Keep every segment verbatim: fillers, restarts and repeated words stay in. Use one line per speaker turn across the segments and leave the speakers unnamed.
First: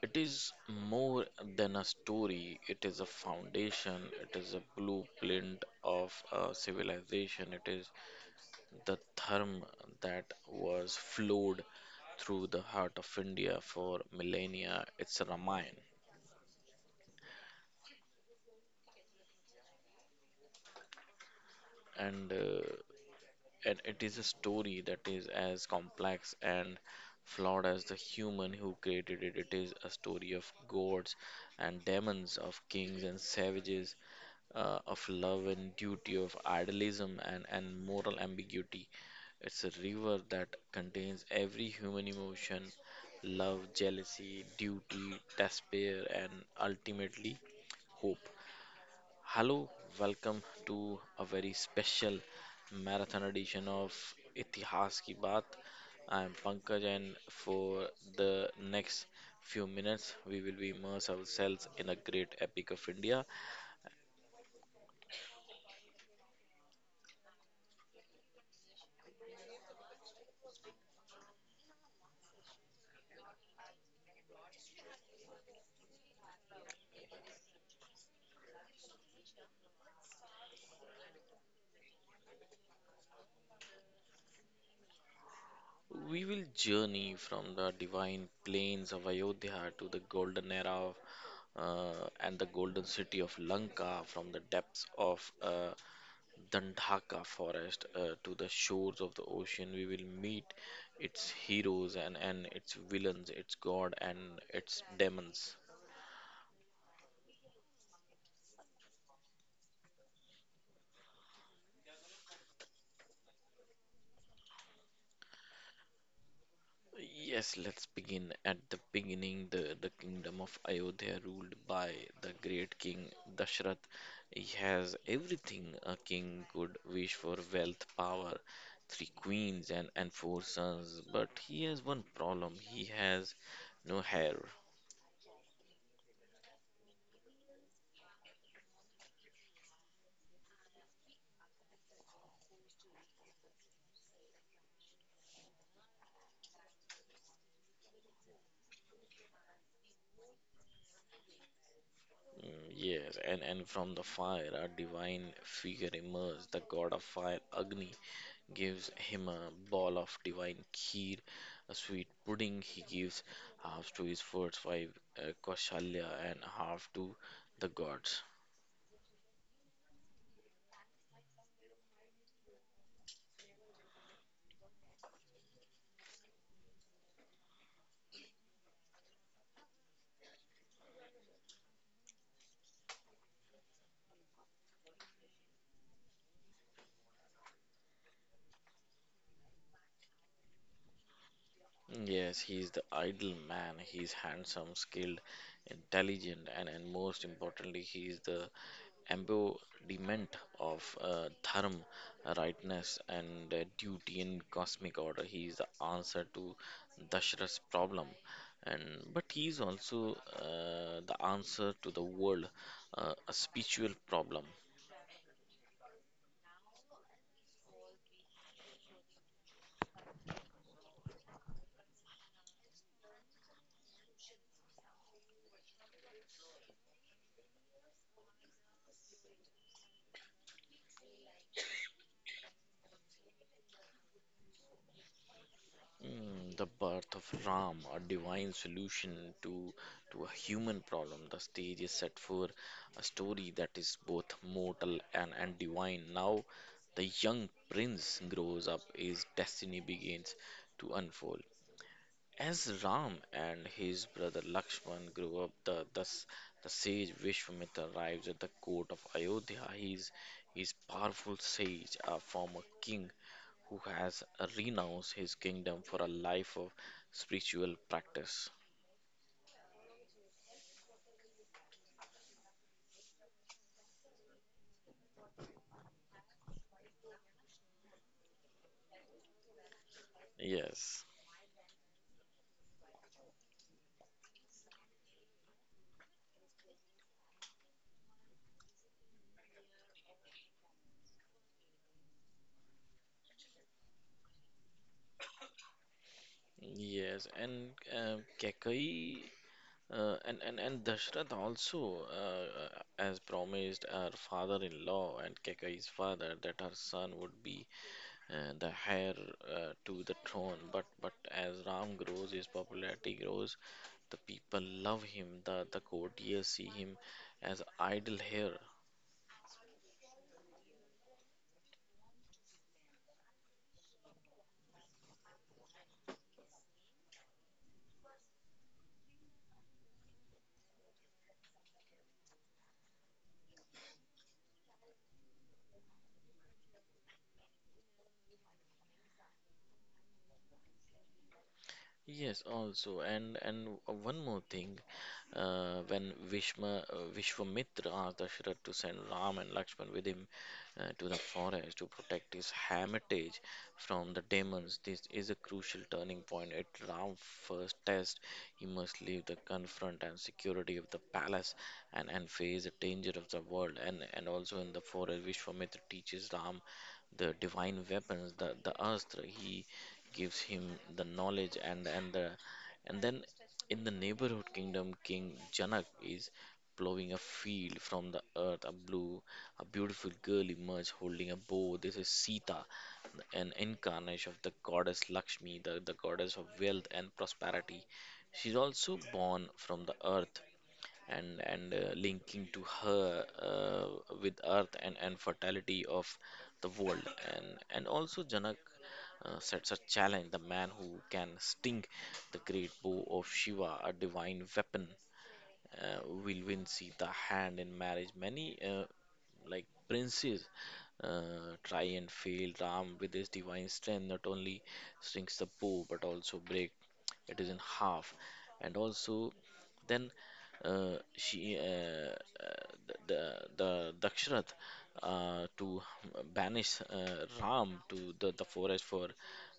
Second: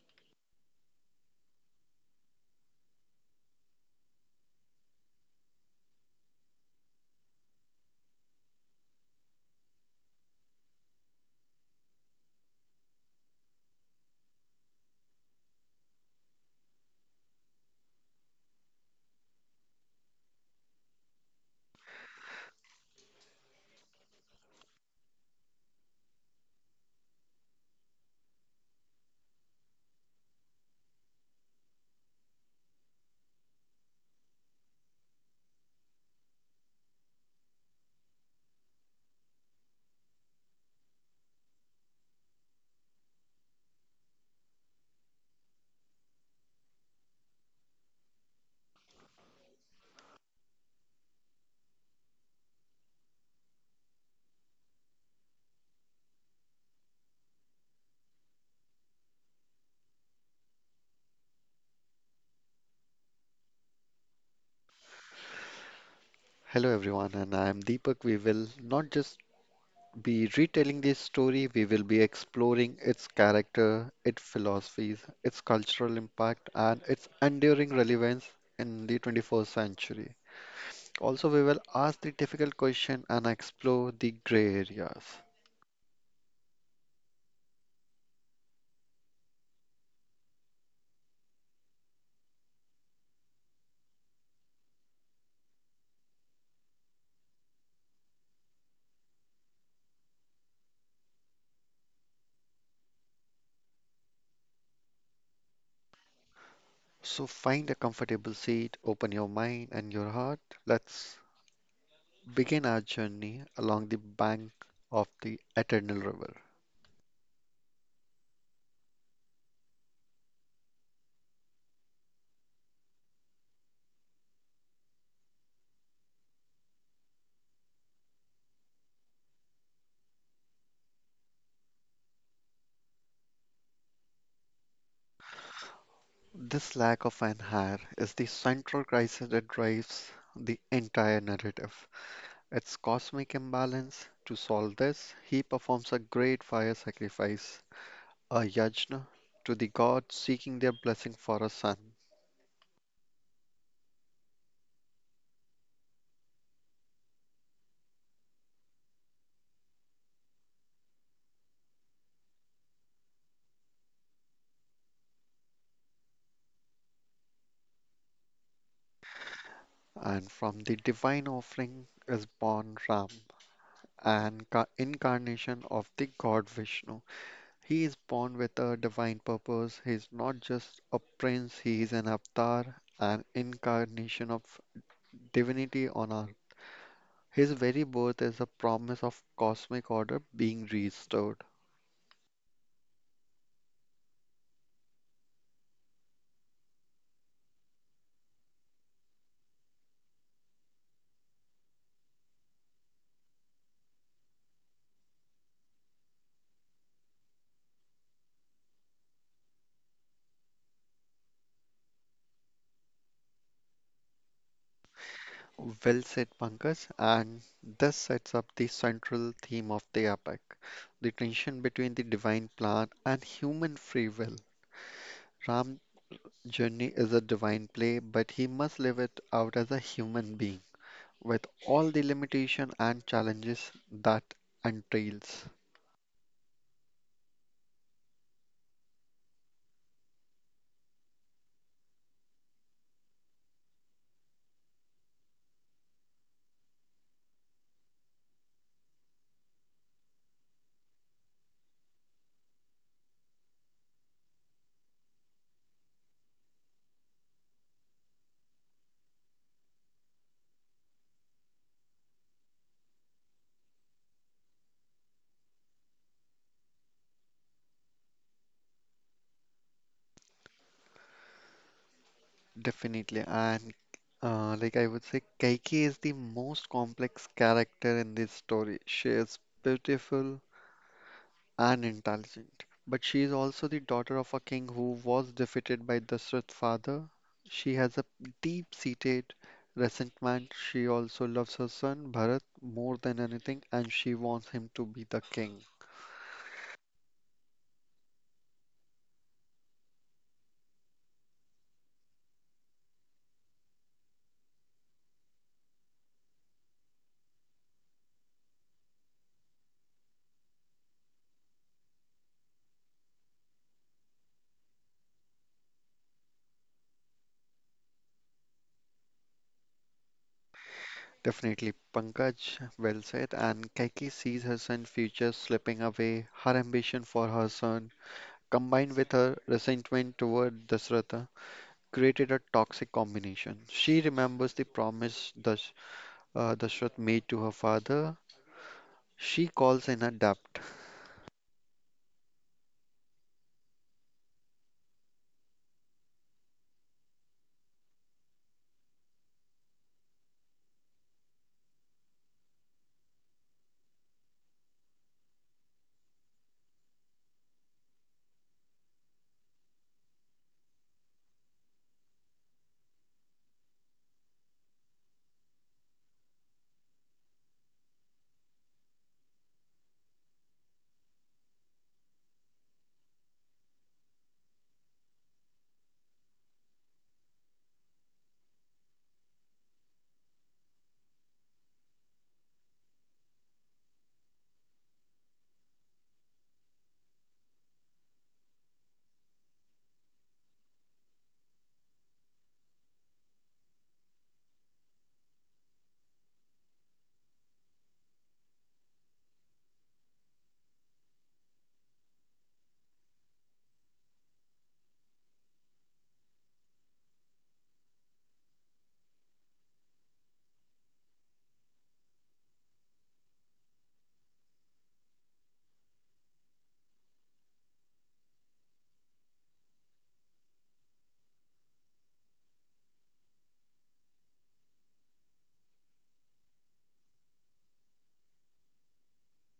it is more than a story. It is a foundation. It is a blueprint of a civilization. It is the dharma that was flowed through the heart of India for millennia. It's a Ramayana. And uh, And it is a story that is as complex and flawed as the human who created it. It is a story of gods and demons, of kings and savages, uh, of love and duty, of idealism and, and moral ambiguity. It's a river that contains every human emotion: love, jealousy, duty, despair, and ultimately hope. Hello, welcome to a very special marathon edition of Itihas Ki Baat. I am Pankaj, and for the next few minutes, we will be immerse ourselves in a great epic of India.
Hello everyone, and I'm Deepak. We will not just be retelling this story, we will be exploring its character, its philosophies, its cultural impact, and its enduring relevance in the twenty-first century. Also, we will ask the difficult question and explore the gray areas.
We will journey from the divine plains of Ayodhya to the golden era of, uh, and the golden city of Lanka, from the depths of uh, Dandaka forest uh, to the shores of the ocean, we will meet its heroes and, and its villains, its god and its demons.
So, find a comfortable seat, open your mind and your heart. Let's begin our journey along the bank of the Eternal River.
Yes, let's begin at the beginning. The, the kingdom of Ayodhya, ruled by the great king Dashrath, he has everything a king could wish for: wealth, power, three queens, and, and four sons. But he has one problem: he has no hair.
This lack of an heir is the central crisis that drives the entire narrative. It's cosmic imbalance. To solve this, he performs a great fire sacrifice, a yajna, to the gods seeking their blessing for a son.
Mm, Yes, and, and from the fire, a divine figure emerges. The god of fire, Agni, gives him a ball of divine kheer, a sweet pudding. He gives half to his first wife, uh, Kaushalya, and half to the gods.
And from the divine offering is born Ram, an ca- incarnation of the god Vishnu. He is born with a divine purpose. He is not just a prince, he is an avatar, an incarnation of divinity on earth. His very birth is a promise of cosmic order being restored.
Yes, he is the idle man. He is handsome, skilled, intelligent, and, and most importantly, he is the embodiment of uh, dharma, rightness, and uh, duty in cosmic order. He is the answer to Dashrath's problem, and but he is also uh, the answer to the world, uh, a spiritual problem.
Well said, Pankaj, and this sets up the central theme of the epic, the tension between the divine plan and human free will. Ram's journey is a divine play, but he must live it out as a human being with all the limitations and challenges that entails.
Mm, the birth of Ram, a divine solution to to a human problem. The stage is set for a story that is both mortal and, and divine. Now the young prince grows up, his destiny begins to unfold. As Ram and his brother Lakshman grew up, the, the, s- the sage Vishwamitra arrives at the court of Ayodhya. He is, he is powerful sage, a former king who has renounced his kingdom for a life of spiritual practice.
Definitely. And uh, like I would say, Kaikeyi is the most complex character in this story. She is beautiful
Yes,
and intelligent, but she is also the daughter of a king who was defeated by Dashrath's father. She has a deep-seated resentment. She also loves her son Bharat more than anything, and she wants him to be the king.
yes, and uh, Kekai uh, and, and, and Dashrath also, uh, as promised, her father in law and Kekai's father, that her son would be uh, the heir uh, to the throne. But but as Ram grows, his popularity grows. The people love him. The the courtiers see him as idol here.
Definitely, Pankaj, well said. And Kaikeyi sees her son's future slipping away, her ambition for her son combined with her resentment toward Dasratha, created a toxic combination. She remembers the promise Dash, uh, Dashrath made to her father. She calls in a debt.
Yes, also, and and one more thing, uh, when Vishma, uh, Vishwamitra asked Dasharatha to send Ram and Lakshman with him uh, to the forest to protect his hermitage from the demons, this is a crucial turning point. At Ram's first test, he must leave the confront and security of the palace and and face the danger of the world. And and also in the forest, Vishwamitra teaches Ram the divine weapons, the the astra. He gives him the knowledge and and the and then in the neighborhood kingdom, King Janak is plowing a field from the earth. A blue, a beautiful girl emerges holding a bow. This is Sita, an incarnation of the goddess Lakshmi, the, the goddess of wealth and prosperity. She's also born from the earth and and uh, linking to her uh, with earth and and fertility of the world and and also janak uh, sets a challenge: the man who can sting the great bow of shiva, a divine weapon, uh, will win sita hand in marriage. Many uh, like princes uh, try and fail. Ram with his divine strength not only strings the bow but also break it is in half. And also then uh, she, uh, uh, the, the Daksharath, uh, to banish uh, Ram to the, the forest for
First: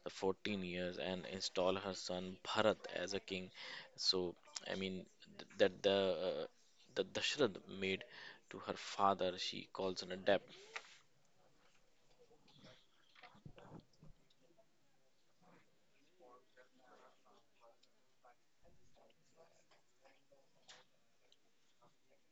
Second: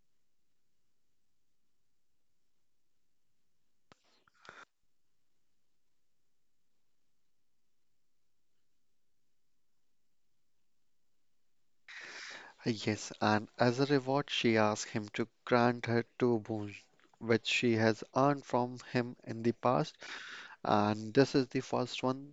the fourteen years and install her son Bharat as a king. So, I mean, th- that the uh, the Dashrath made to her father, she calls an adept.
Yes, and as a reward, she asks him to grant her two boons, which she has earned from him in the past. And this is the first one.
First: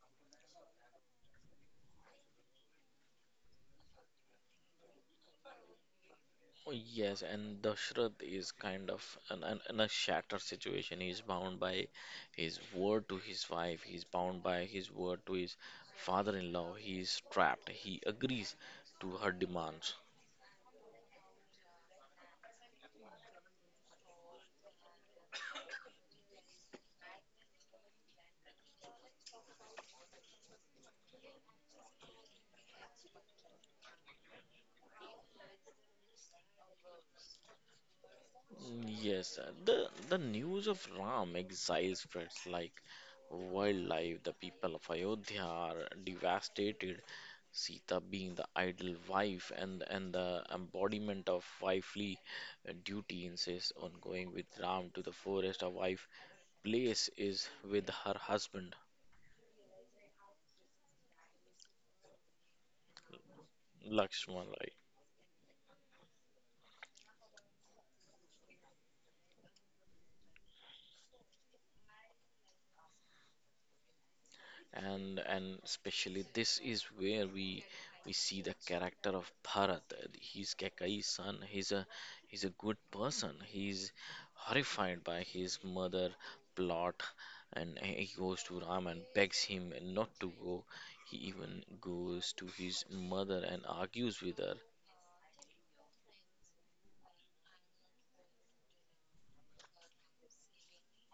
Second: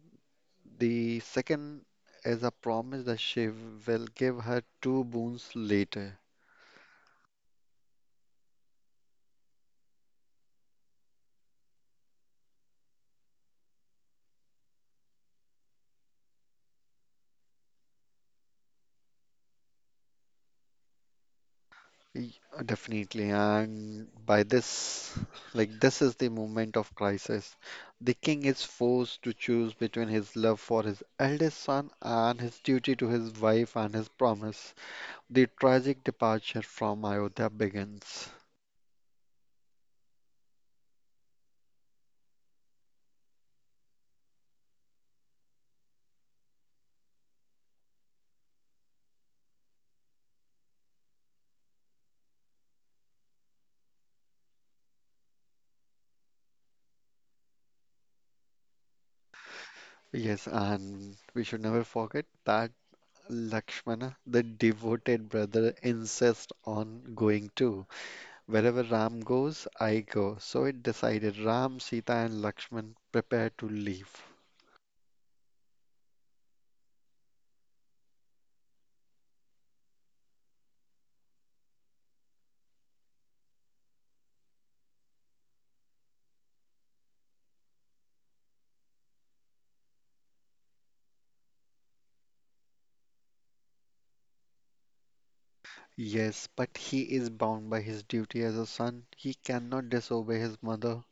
The second is a promise that she will give her two boons later.
Oh, yes, and Dashrath is kind of an, an, in a shattered situation. He's bound by his word to his wife, he's bound by his word to his father in law. He's trapped, he agrees to her demands.
Y- Definitely, and by this, like this is the moment of crisis. The king is forced to choose between his love for his eldest son and his duty to his wife and his promise. The tragic departure from Ayodhya begins.
Yes, uh, the, the news of Ram exile spreads like wildlife. The people of Ayodhya are devastated. Sita being the ideal wife and, and the embodiment of wifely uh, duty insists on going with Ram to the forest. A wife place is with her husband.
Yes, and we should never forget that Lakshmana, the
Lakshman, right?
devoted brother, insists on going too. Wherever Ram goes, I go. So it decided Ram, Sita, and Lakshman prepare to leave.
and and especially this is where we we see the character of Bharat. He's Kakai's son. He's a he's a good person. He's horrified by his mother plot, and he goes to Ram and begs him not to go. He even goes to his mother and argues with her.
Yes, but he is bound by his duty as a son. He cannot disobey his mother.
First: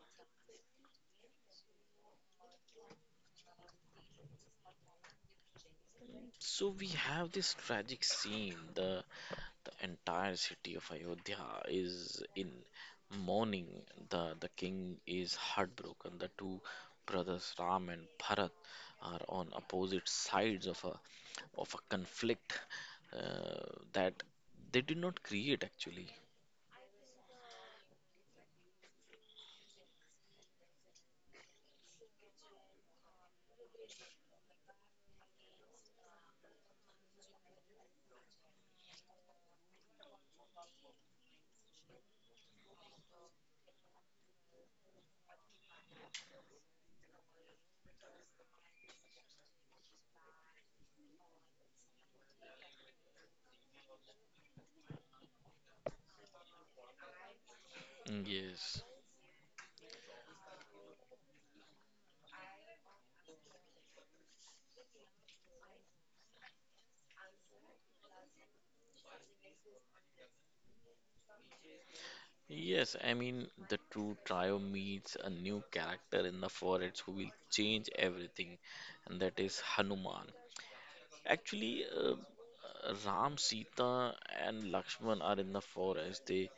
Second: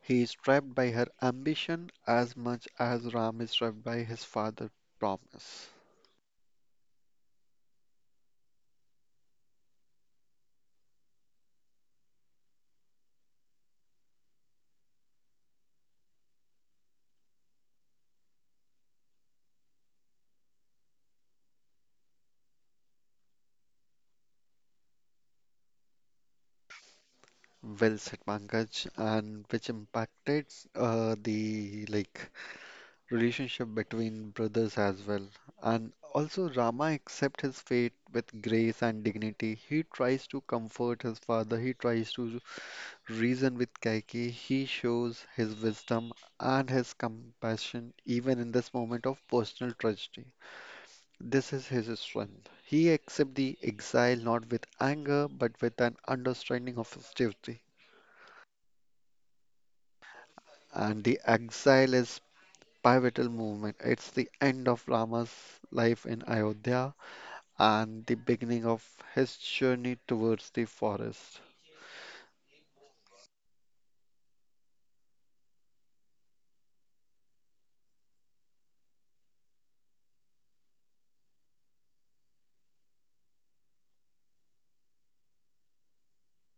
He is trapped by her ambition as much as Ram is trapped by his father's promise.
So we have this tragic scene, the The entire city of Ayodhya is in mourning. The, the king is heartbroken. The two brothers Ram and Bharat are on opposite sides of a, of a conflict uh, that they did not create actually.
Well said, Pankaj, and which impacted uh, the like relationship between brothers as well. And also Rama accepts his fate with grace and dignity. He tries to comfort his father. He tries to reason with Kaike, he shows his wisdom and his compassion even in this moment of personal tragedy. This is his strength. He accepts the exile not with anger but with an understanding of his duty.
Yes.
And the exile is pivotal movement. It's the end of Rama's life in Ayodhya and the beginning of his journey towards the forest.
Yes, I mean the true trio meets a new character in the forest who will change everything, and that is Hanuman. Actually, uh, Ram, Sita, and Lakshman are in the forest. They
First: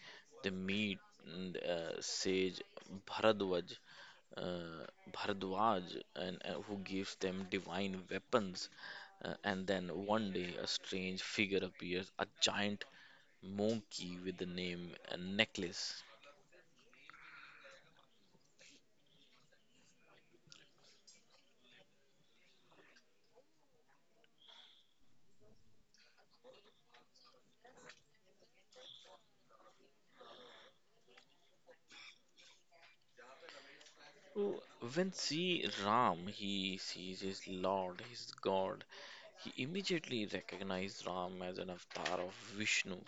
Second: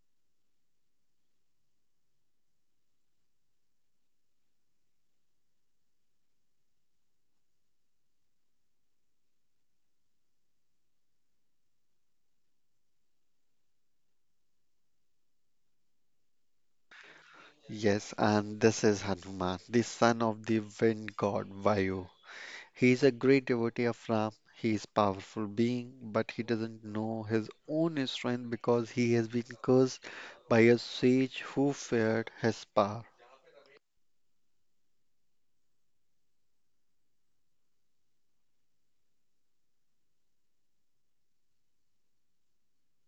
they meet and, uh, sage Bharadwaj, uh, Bharadwaj, and uh, who gives them divine weapons. Uh, and then one day, a strange figure appears, a giant monkey with the name uh, Necklace.
Yes, and this is Hanuman, the son of the wind god Vayu. He is a great devotee of Ram. He is powerful being, but he doesn't know his own strength because he has been cursed by a sage who feared his power.
So when see Ram, he sees his Lord, his God. He immediately recognizes Ram as an avatar of Vishnu.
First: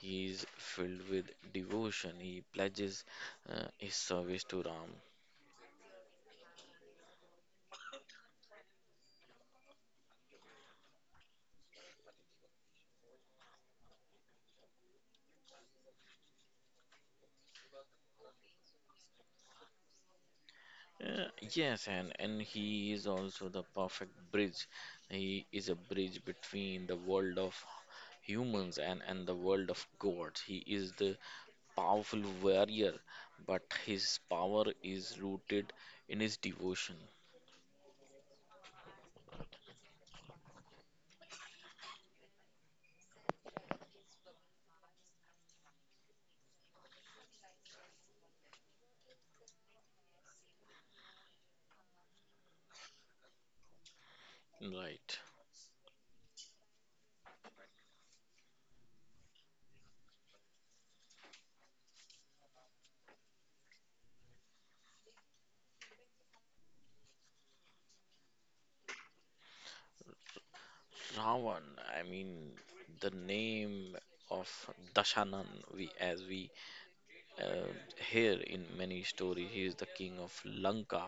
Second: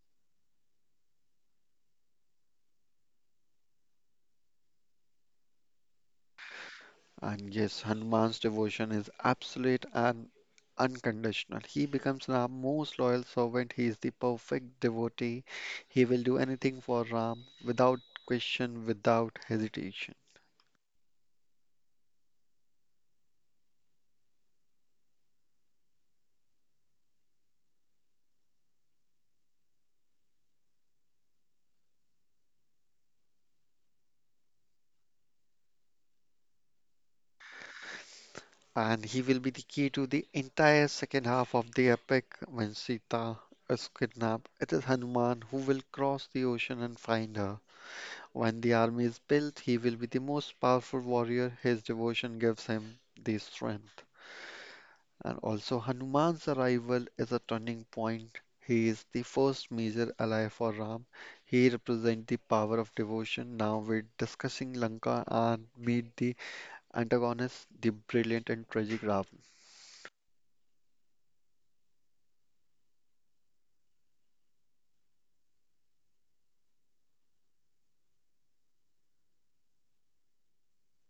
He is filled with devotion. He pledges uh, his service to Ram.
And yes, Hanuman's devotion is absolute and unconditional. He becomes Ram's most loyal servant. He is the perfect devotee. He will do anything for Ram without question, without hesitation.
Uh, yes, and, and he is also the perfect bridge. He is a bridge between the world of humans and, and the world of gods. He is the powerful warrior, but his power is rooted in his devotion.
And he will be the key to the entire second half of the epic when Sita is kidnapped. It is Hanuman who will cross the ocean and find her. When the army is built, he will be the most powerful warrior. His devotion gives him the strength.
Right.
And also, Hanuman's arrival is a turning point. He is the first major ally for Ram. He represents the power of devotion. Now we're discussing Lanka and meet the antagonist, the brilliant and tragic Ravan.
Ravan, I mean, the name of Dashanan, we as we Uh, here in many stories, he is the king of Lanka,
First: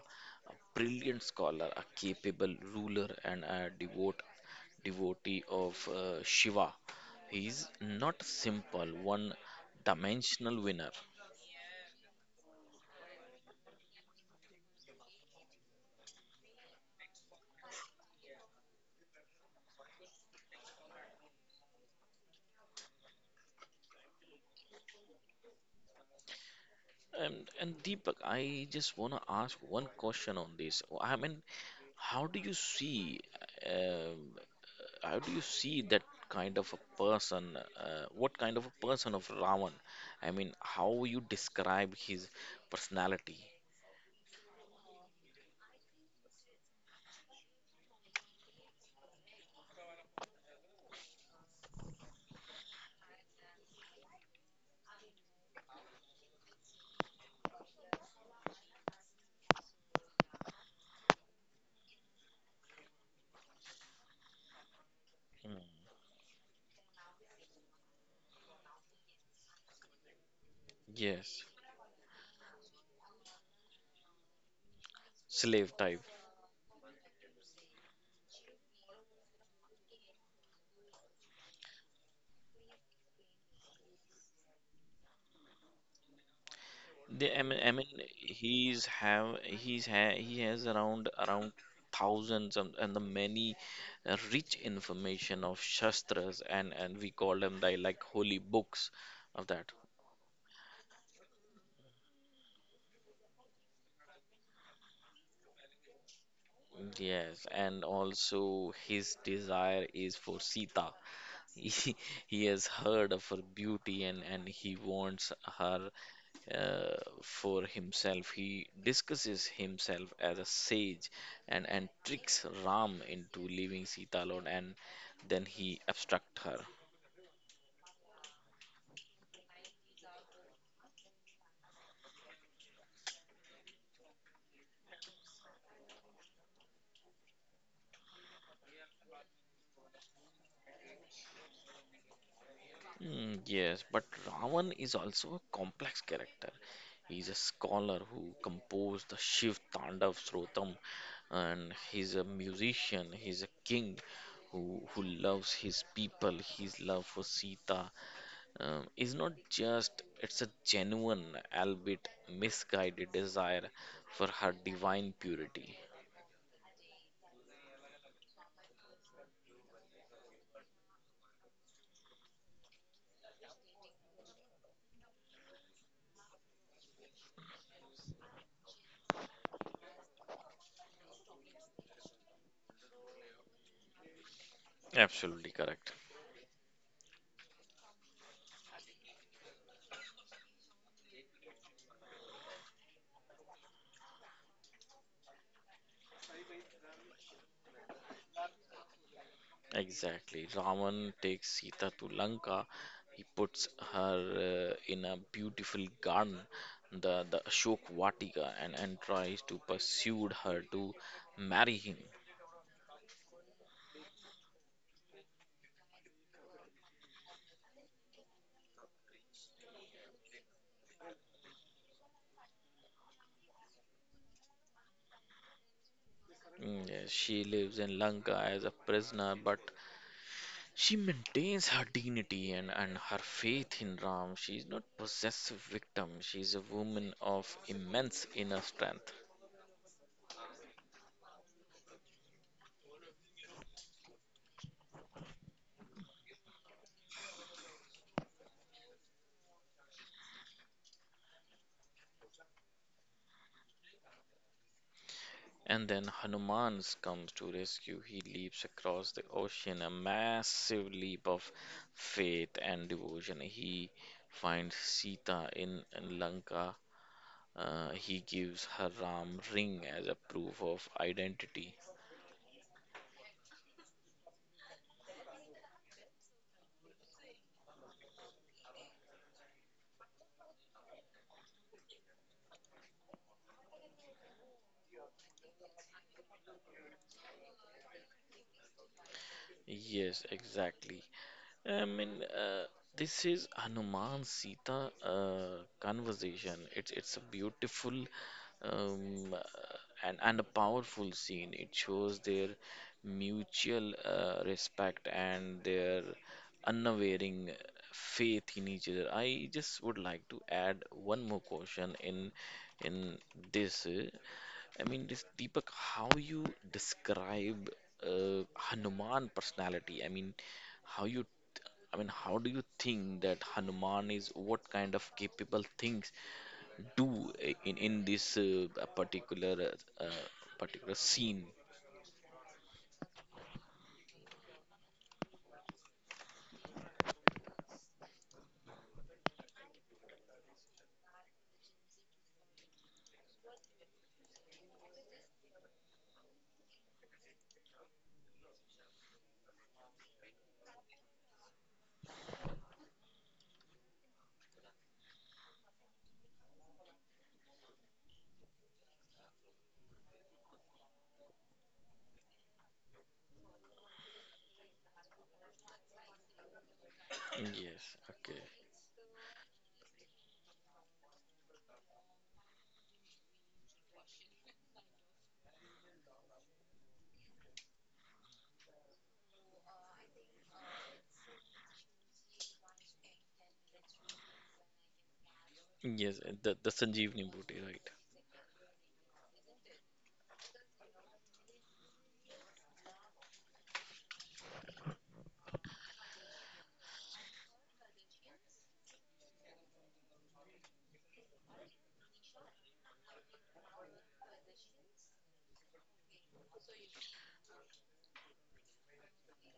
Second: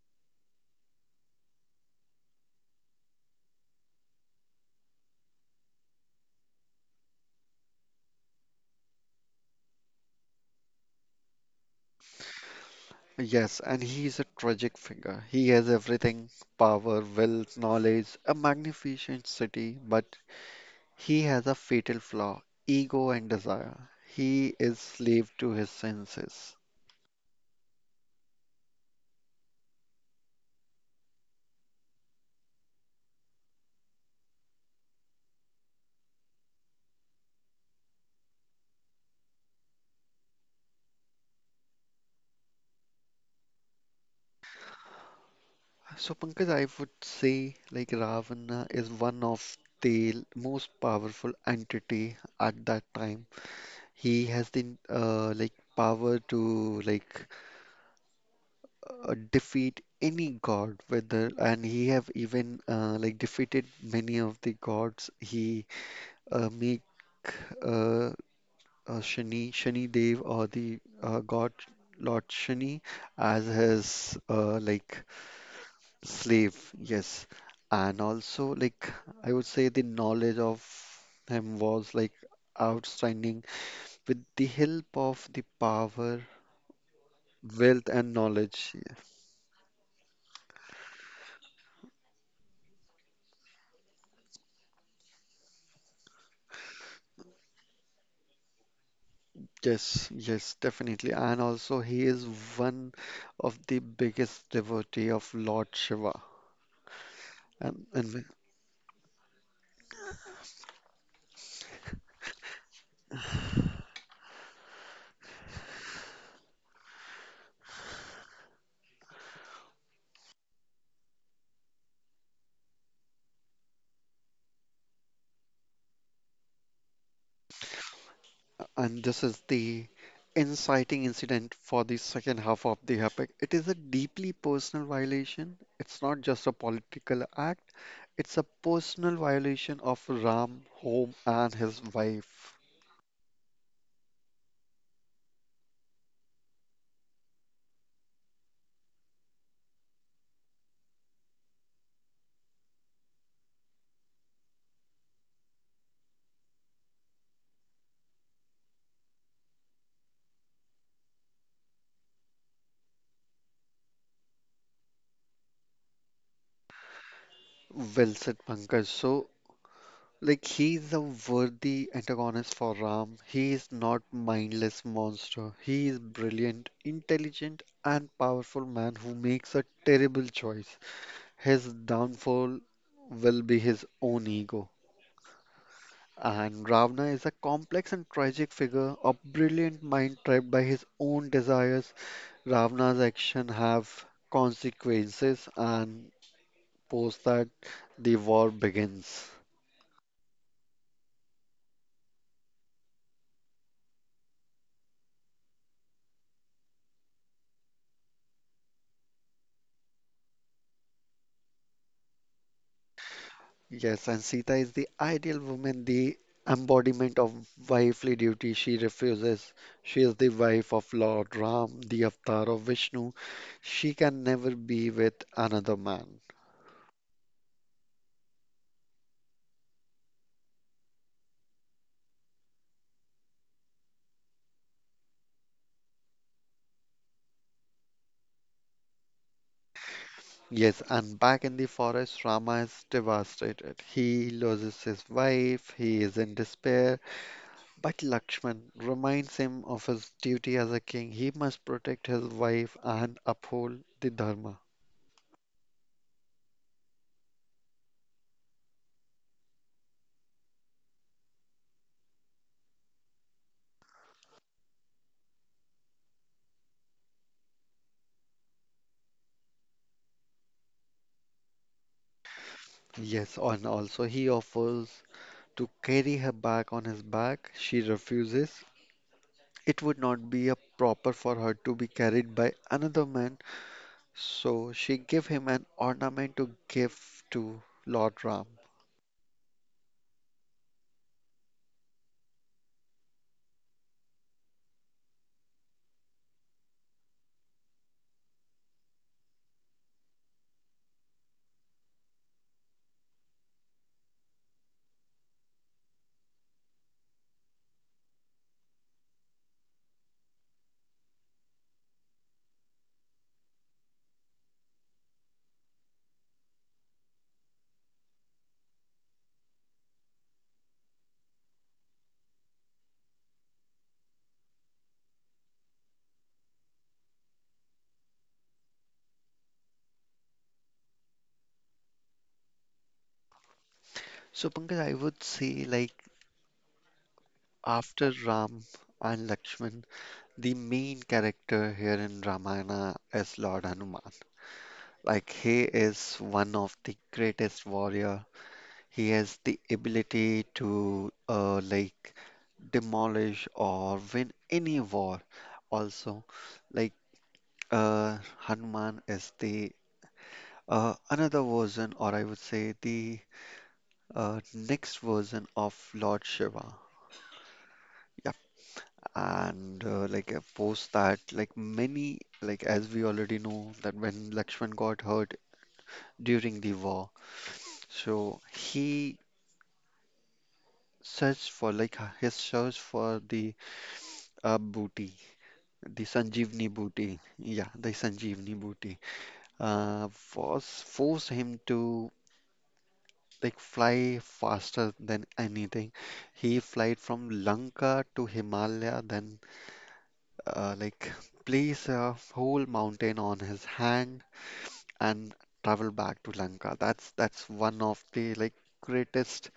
a brilliant scholar, a capable ruler, and a devote devotee of uh, Shiva. He is not simple, one-dimensional winner.
Yes, and he is a tragic figure. He has everything, power, wealth, knowledge, a magnificent city, but he has a fatal flaw, ego and desire. He is slave to his senses.
And, and Deepak, I just want to ask one question on this. I mean, how do you see? um how do you see that kind of a person? Uh, what kind of a person of Ravan? I mean, how you describe his personality?
So Pankaj, I would say like Ravana is one of the most powerful entity at that time. He has the uh, like power to like uh, defeat any god whether and he have even uh, like defeated many of the gods he
Mm,
uh, make uh, uh, Shani Shani Dev or the uh,
Yes,
god Lord Shani as his uh, like
slave type.
slave, yes, and also like I would say the knowledge of him was like outstanding with the help of the power
The, I mean, I mean,
wealth and knowledge.
he's have he's ha he has around around thousands and, and the many uh, rich information of shastras and and we call them the like holy books of that.
Yes, yes, definitely. And also, he is one of the biggest devotee of Lord Shiva.
Yes, and
And, and,
also his desire is for Sita. He, he has heard of her beauty and, and he wants her uh, for himself. He discusses himself as a sage and, and tricks Ram into leaving Sita alone and then he abducts her.
and this is the inciting incident for the second half of the epic. It is a deeply personal violation. It's not just a political act, it's a personal violation of Ram, home, and his wife.
Mm, yes, but Ravan is also a complex character. He's a scholar who composed the Shiv Tandav Srotam, and he's a musician. He's a king who who loves his people. His love for Sita um, is not just; it's a genuine, albeit misguided, desire for her divine purity.
Well said, Pankaj. So, like he's a worthy antagonist for Ram. He is not mindless monster. He is brilliant, intelligent, and powerful man who makes a terrible choice. His downfall will be his own ego.
Absolutely correct.
And Ravana is a complex and tragic figure, a brilliant mind trapped by his own desires. Ravana's actions have consequences, and post that, the war begins.
Exactly. Ravan takes Sita to Lanka. He puts her uh, in a beautiful garden, the, the Ashok Vatika, and, and tries to pursue her to marry him.
Yes, and Sita is the ideal woman, the embodiment of wifely duty. She refuses. She is the wife of Lord Ram, the avatar of Vishnu. She can never be with another man.
Mm, yes, she lives in Lanka as a prisoner, but she maintains her dignity and, and her faith in Ram. She is not possessive victim. She is a woman of immense inner strength.
Yes, and back in the forest, Rama is devastated. He loses his wife, he is in despair. But Lakshman reminds him of his duty as a king. He must protect his wife and uphold the Dharma.
And then Hanuman comes to rescue. He leaps across the ocean, a massive leap of faith and devotion. He finds Sita in Lanka. Uh, he gives her Ram ring as a proof of identity.
Yes, and also he offers to carry her back on his back. She refuses. It would not be a proper for her to be carried by another man, so she give him an ornament to give to Lord Ram.
Yes, exactly. I mean, uh, this is Hanuman Sita uh, conversation. It's it's a beautiful um, uh, and and a powerful scene. It shows their mutual uh, respect and their unwavering faith in each other. I just would like to add one more question in in this. uh, I mean, this Deepak, how you describe uh, Hanuman personality? I mean, how you I mean, how do you think that Hanuman is what kind of capable things do i- in in this uh, particular uh, particular scene?
So Pankaj, I would say like after Ram and Lakshman, the main character here in Ramayana is Lord Hanuman. Like he is one of the greatest warrior. He has the ability to uh, like demolish or win any war, also like uh, Hanuman is the uh, another version, or I would say the uh, next version of Lord Shiva.
Yes,
Yeah,
okay.
and uh, like uh, post that, like many, like as we already know that when Lakshman got hurt during the war, so he searched for like uh, his search for the uh, booty the
Yes, the, the
Sanjeevani booty
Sanjeevani booty,
yeah
right?
the Sanjeevani booty uh, was forced him to like fly faster than anything. He flied from Lanka to Himalaya, then uh, like place a whole mountain on his hand and travel back to Lanka. That's that's one of the like greatest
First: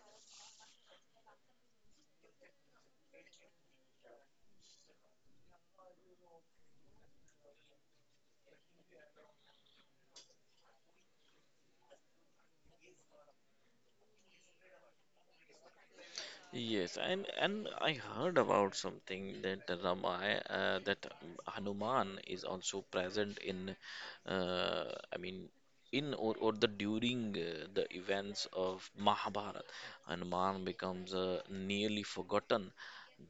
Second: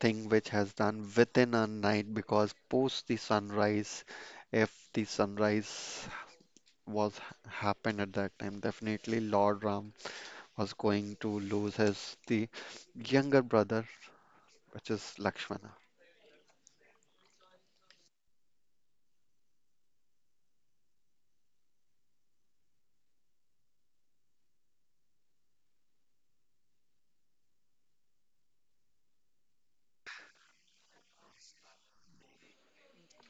thing which has done within a night because post the sunrise, if the sunrise was happened at that time, definitely Lord Ram was going to lose his the younger brother, which is Lakshmana.
Yes, and and I heard about something that the Ramay, uh, that um, Hanuman is also present in, uh, I mean, in or, or the during uh, the events of Mahabharata, Hanuman becomes a nearly forgotten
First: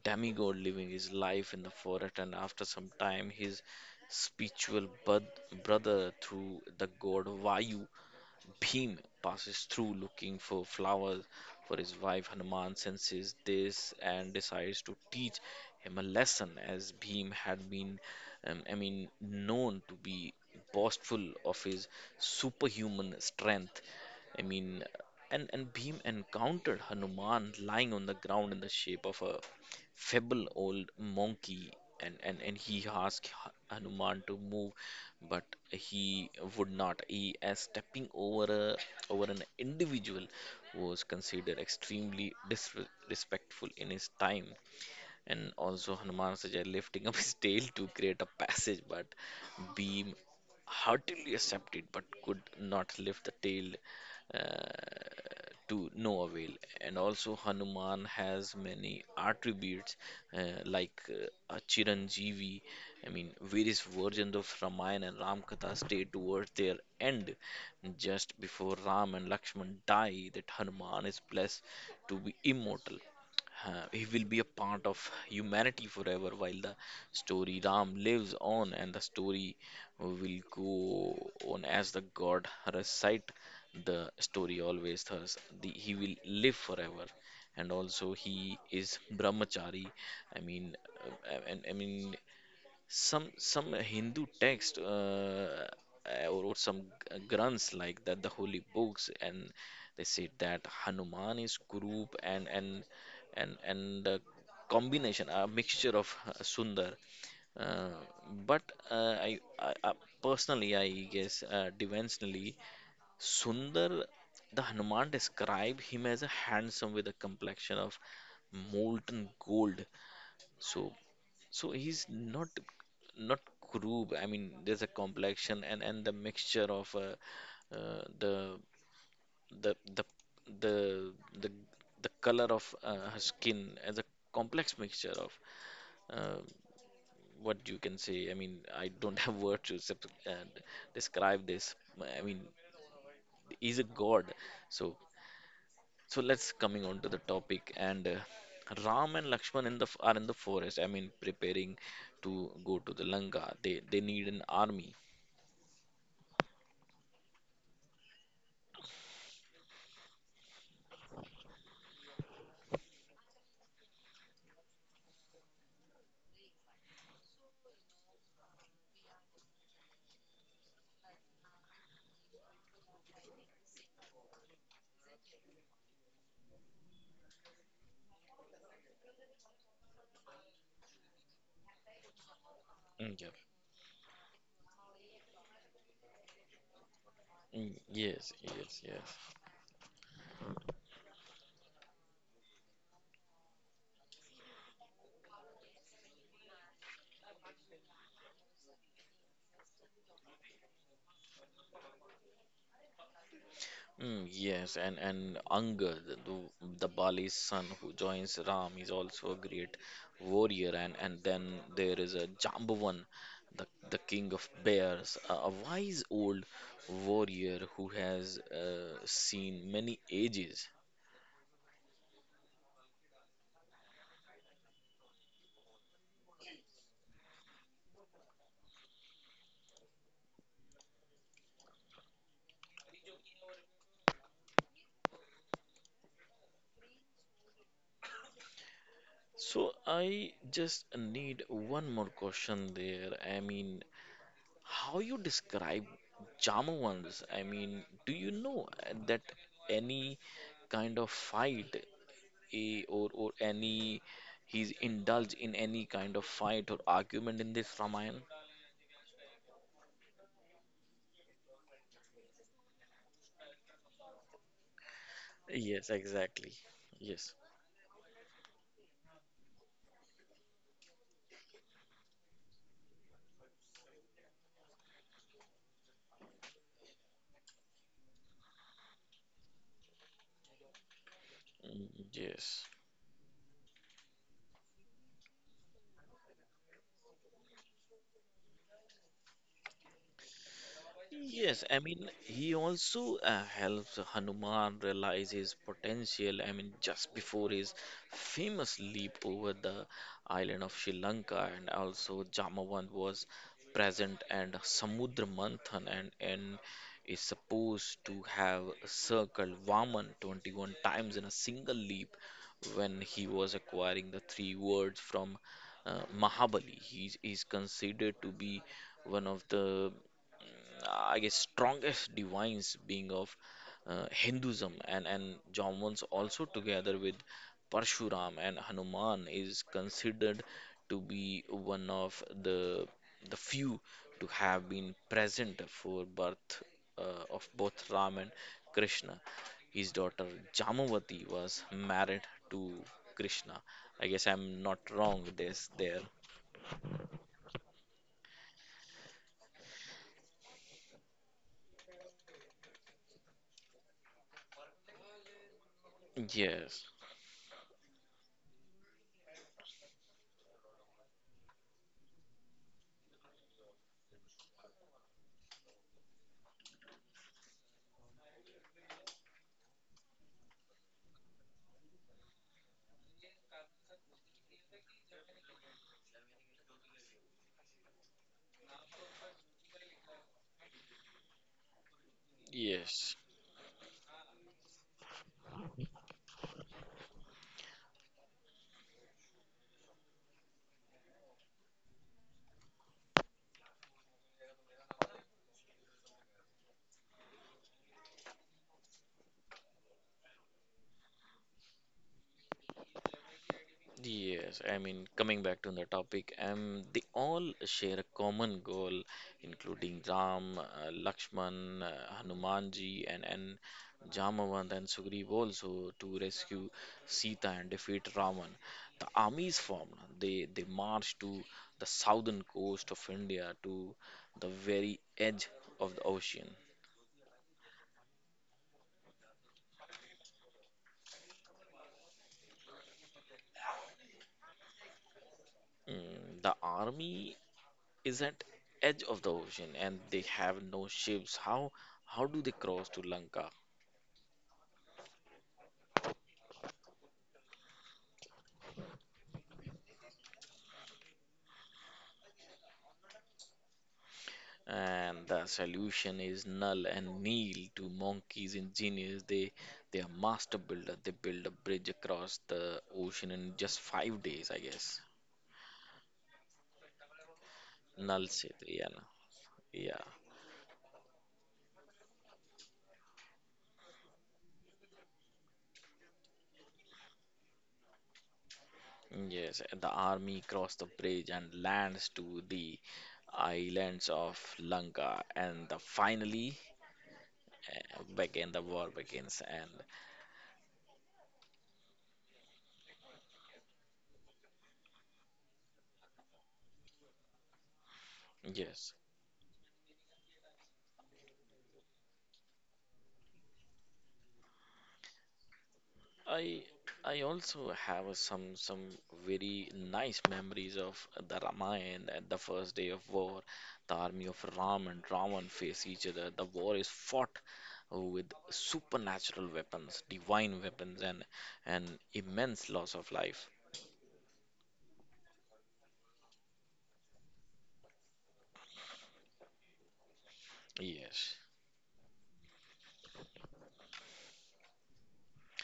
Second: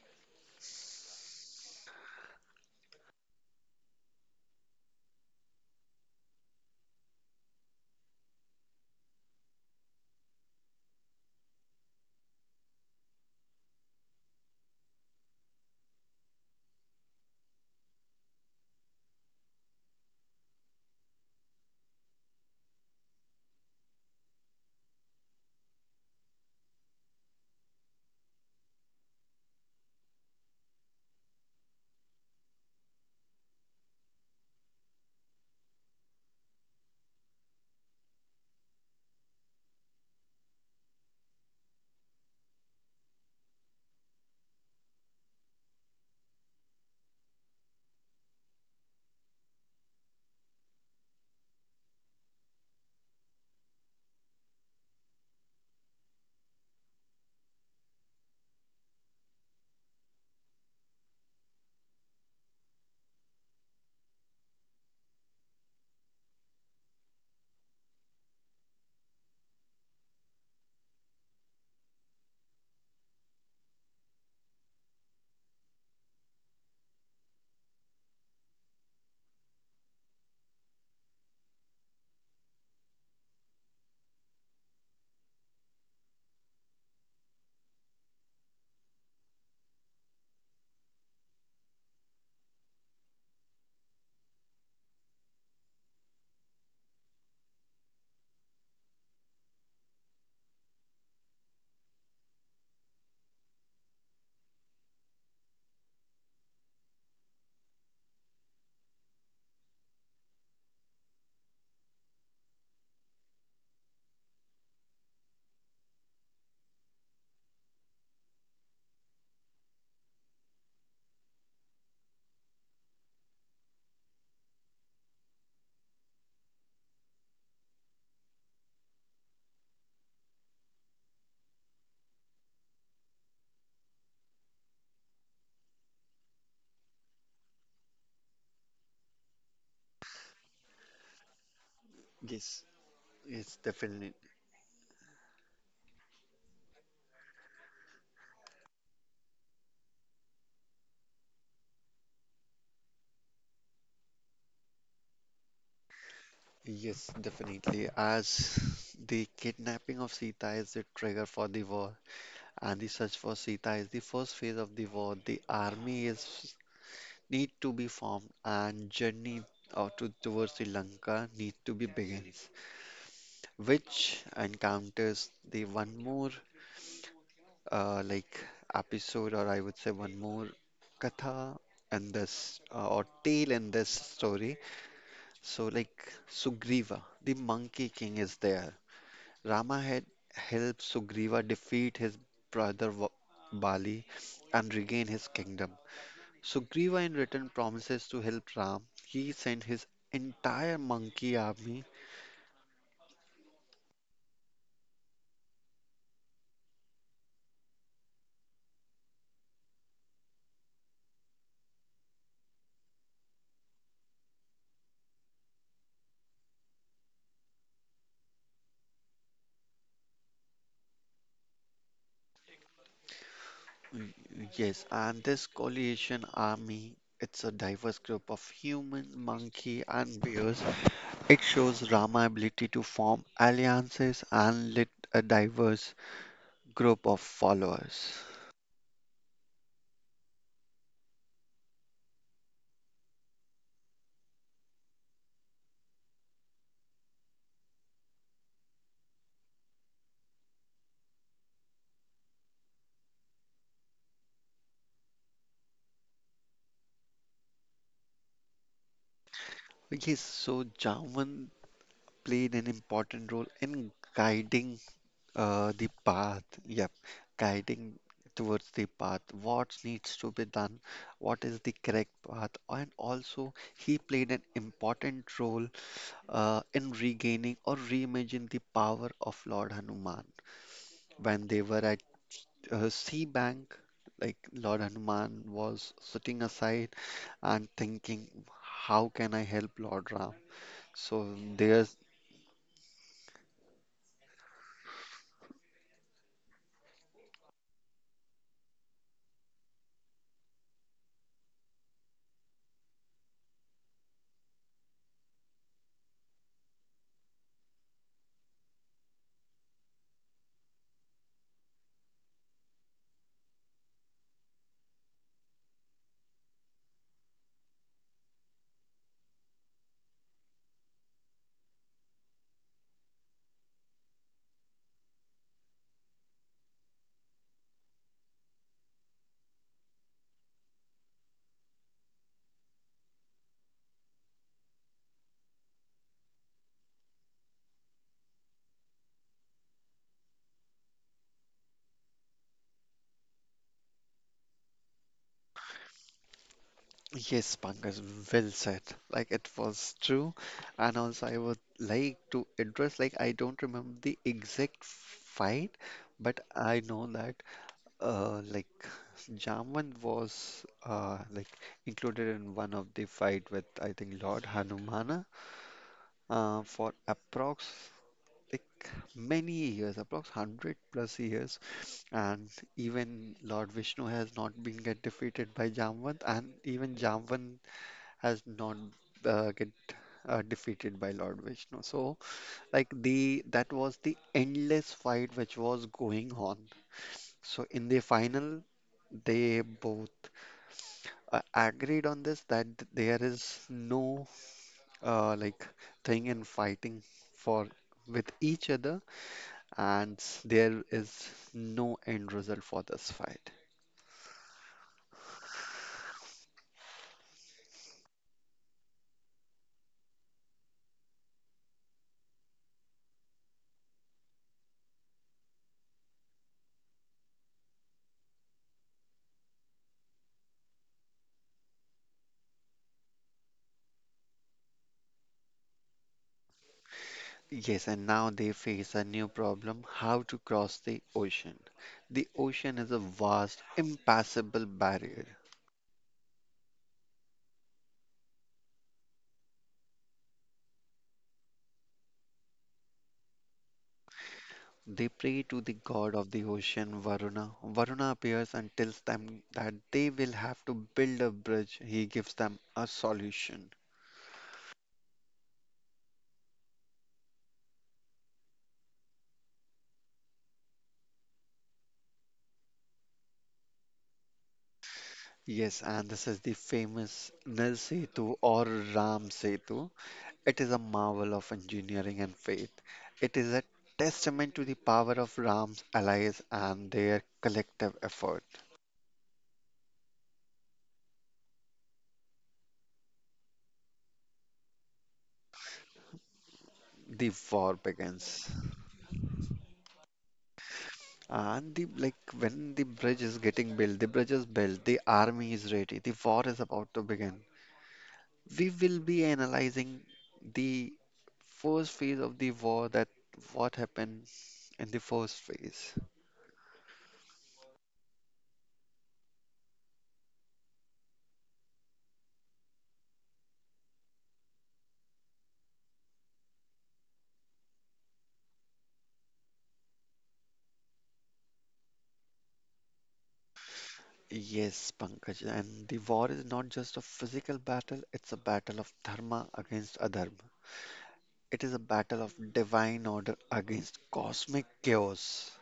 demigod, living his life in the forest, and after some time, his spiritual bud, brother through the god Vayu Bhim passes through looking for flowers for his wife. Hanuman senses this and decides to teach him a lesson, as Bhim had been, um, I mean, known to be boastful of his superhuman strength. I mean, and, and Bhim encountered Hanuman lying on the ground in the shape of a feeble old monkey. And, and, and he asked Ha- Hanuman to move, but he would not. He, as stepping over, a, over an individual, was considered extremely disrespectful in his time. And also, Hanuman suggested lifting up his tail to create a passage, but Bhim heartily accepted but could not lift the tail. uh, to no avail. And also, Hanuman has many attributes uh, like uh, a Chiranjeevi. I mean, various versions of Ramayana and Ramkatha stay towards their end. Just before Ram and Lakshman die, that Hanuman is blessed to be immortal. Uh, he will be a part of humanity forever while the story Ram lives on and the story will go on as the god recite the story always thus the, he will live forever, and also he is brahmachari. I mean uh, I, I I mean some some hindu text uh, uh, or some g- granths like that, the holy books, and they say that hanuman is group and and and and the combination, a mixture of uh, sundar. Uh, but uh, I, I, I personally, I guess, uh, dimensionally, Sundar, the Hanuman describe him as a handsome with a complexion of molten gold. So, so he's not not crude. I mean, there's a complexion and and the mixture of uh, uh, the the the the the the color of uh, her skin as a complex mixture of. Uh, what you can say. I mean, I don't have words to sub- uh, describe this. I mean,
Yes, yes,
he's a
definitely.
god. So, so let's coming on to the topic and uh, Ram and Lakshman in the f- are in the forest. I mean, preparing to go to the Lanka. They they need an army.
Yes, definitely. As the kidnapping of Sita is the trigger for the war, and the search for Sita is the first phase of the war, the army is need to be formed, and journey out to, towards Sri Lanka need to be begins, which encounters the one more uh, like episode, or I would say one more katha in this uh, or
Mm, yeah.
tale in this story. So, like Sugriva, the
Mm,
Monkey King,
yes,
is there.
yes, yes.
Rama had helped Sugriva defeat his brother Va- Bali and regain his kingdom. Sugriva, in return, promises to help Ram. He sent his entire monkey army.
Mm, yes, and and Angad, the, the Bali's son who joins Ram, is also a great warrior. And and then there is a Jambavan, the the king of bears, a, a wise old warrior who has uh, seen many ages.
Y- Yes, and this coalition army. It's a diverse group of human, monkey, and bears. It shows Rama ability to form alliances and lead a diverse group of followers.
So I just need one more question there. I mean, how you describe Jamavans? I mean, do you know uh, that any kind of fight a or or any, he's indulged in any kind of fight or argument in this Ramayana?
Like, yes, so Jawan played an important role in guiding uh,
Yes,
the path.
exactly.
Yep,
Yes.
guiding towards the path. What needs to be done? What is the correct path? And also, he played an important role uh, in regaining or reimagining the power of Lord Hanuman. When they were
Mm,
at
yes.
uh, sea bank, like Lord Hanuman was sitting aside and thinking, how can I help Lord Ram? So
Yes, I
their.
mean, he also uh, helps Hanuman realize his potential. I mean, just before his famous leap over the island of Sri Lanka, and also Jamavant was present, and Samudra Manthan, and, and is supposed to have circled Vaman twenty-one times in a single leap when he was acquiring the three words from uh, Mahabali. He is considered to be one of the, I guess, strongest divines being of uh, Hinduism and and Jainams also, together with Parshuram, and Hanuman is considered to be one of the the few to have been present for birth uh, of both Ram and Krishna. His daughter Jamavati was married to Krishna. I guess I'm not wrong this there.
Yes, Pankaj, well said. Like it was true. And also I would like to address, like I don't remember the exact fight, but I
Yes.
know that uh like Jamvan was uh like included in one of the fight with I think Lord Hanumana uh for approx like many years, approx one hundred plus years. And even Lord Vishnu has not been get defeated by Jamvan and even Jamvan has not uh, get uh, defeated by Lord Vishnu. So, like
Yes.
the that was the endless fight which was going on. So in the final, they both uh, agreed on this that there is no uh, like thing in fighting for with each other, and there is no end result for this fight.
Yes, I mean, coming back to the topic, um, they all share a common goal, including Ram, uh, Lakshman, uh, Hanumanji, and and Jamavant and Sugriv, also to rescue Sita and defeat Ravan. The army is formed. They they march to the southern coast of India, to the very edge of the ocean.
Yes, and now they face a new problem how to cross the ocean. The ocean is a vast, impassable barrier.
Mm, the army is at edge of the ocean and they have no ships. how how do they cross to lanka?
They pray to the god of the ocean, Varuna. Varuna appears and tells them that they will have to build a bridge. He gives them a solution.
And the solution is null and nil to monkeys engineers. They they are master builder. They build a bridge across the ocean in just five days, I guess.
Yes, and this is the famous Nal
Null
Setu
said.
or
Yeah, no,
Ram Setu.
yeah.
It is a marvel of engineering and faith. It is a testament to the power of Ram's allies and their collective effort.
Yes, the army crossed the bridge and lands to the islands of lanka, and the finally
The war
uh,
begins.
begin the war begins. And
And the like when the bridge is getting built, the bridge is built, the army is ready, the war is about to begin. We
yes,
will be analyzing the first phase of the war that what happened in the first phase.
I I also have a some some very nice memories of the Ramayana at the first day of war. The army of Ram and Ravan face each other. The war is fought with supernatural weapons, divine weapons, and an immense loss of life.
Yes, Pankaj, and the war is not just a physical battle, it's a battle of dharma against adharma.
Yes.
It is a battle of divine order against cosmic chaos.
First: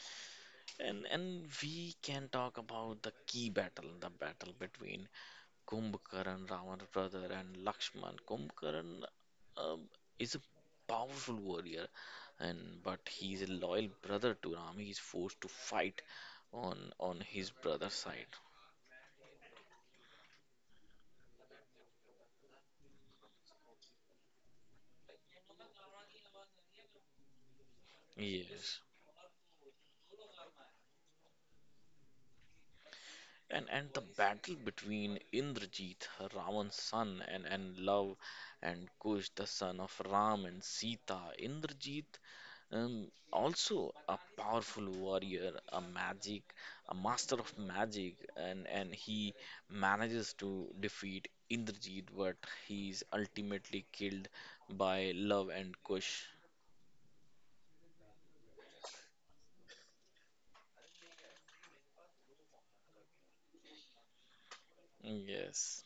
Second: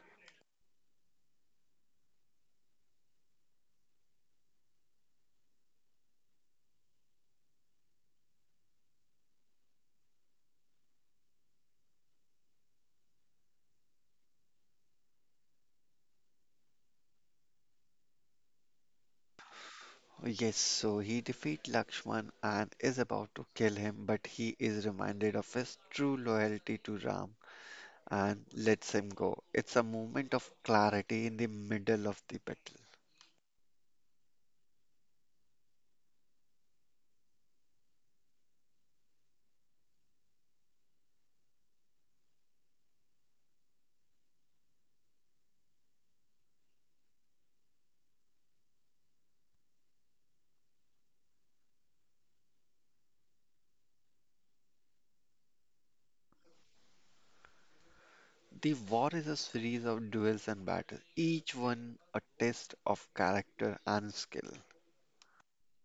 And and we can talk about the key battle, the battle between Kumbhakarn, Ravana's brother, and Lakshman. Kumbhakarn um, is a powerful warrior, and but he is a loyal brother to Ram. He is forced to fight on on his brother's side.
Yes, so he defeats Lakshman and is about to kill him, but he is reminded of his true loyalty to Ram and
Yes.
lets him go. It's a moment of clarity in the middle of the battle.
And and the battle between Indrajit, Ravan's son, and, and Love and Kush, the son of Ram and Sita. Indrajit and also a powerful warrior, a magic, a master of magic, and and he manages to defeat Indrajit, but he is ultimately killed by Love and Kush.
The war is a series of duels and battles, each one a test of character and skill.
Mm, yes.